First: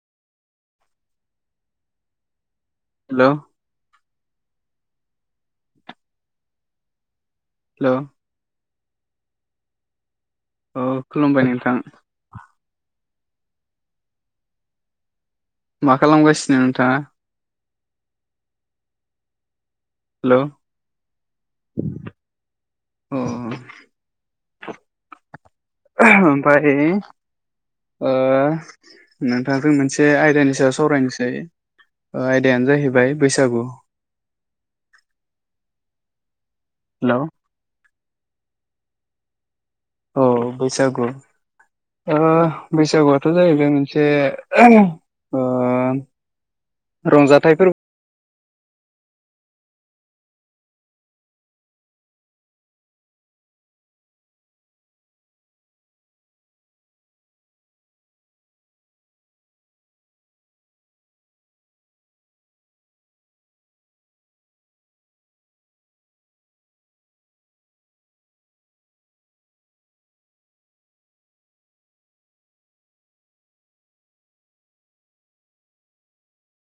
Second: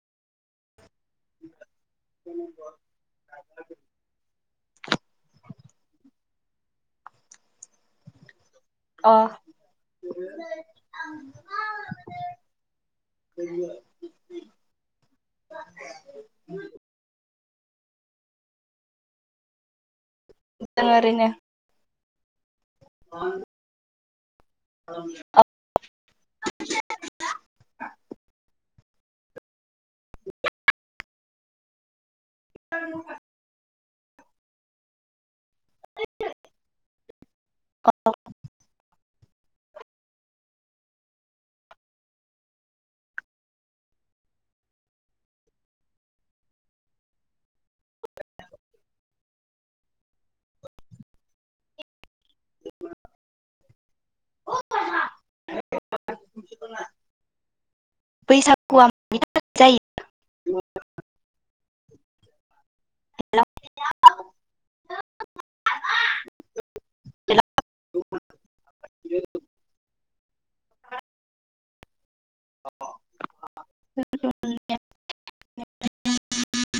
हेल' hello अ अ खुलुमबाय नोंथां मा खालामगासिनो नोंथाङा? हेल' जों ओरैनो औ [unintelligible] ओमफ्राय नोंथाजों मोनसे आयदानि सायाव सावरायनोसै आयदायानो जाहैबाय बैसागु हेल' औ औ बैसागु ओ‌ बैसागुआथ' जाहैबाय मोनसे ओ रंजाथाइ फोरबो [unintelligible] बैसागुआ [unintelligible] [unintelligible] [inaudible] [unintelligible] [unintelligible]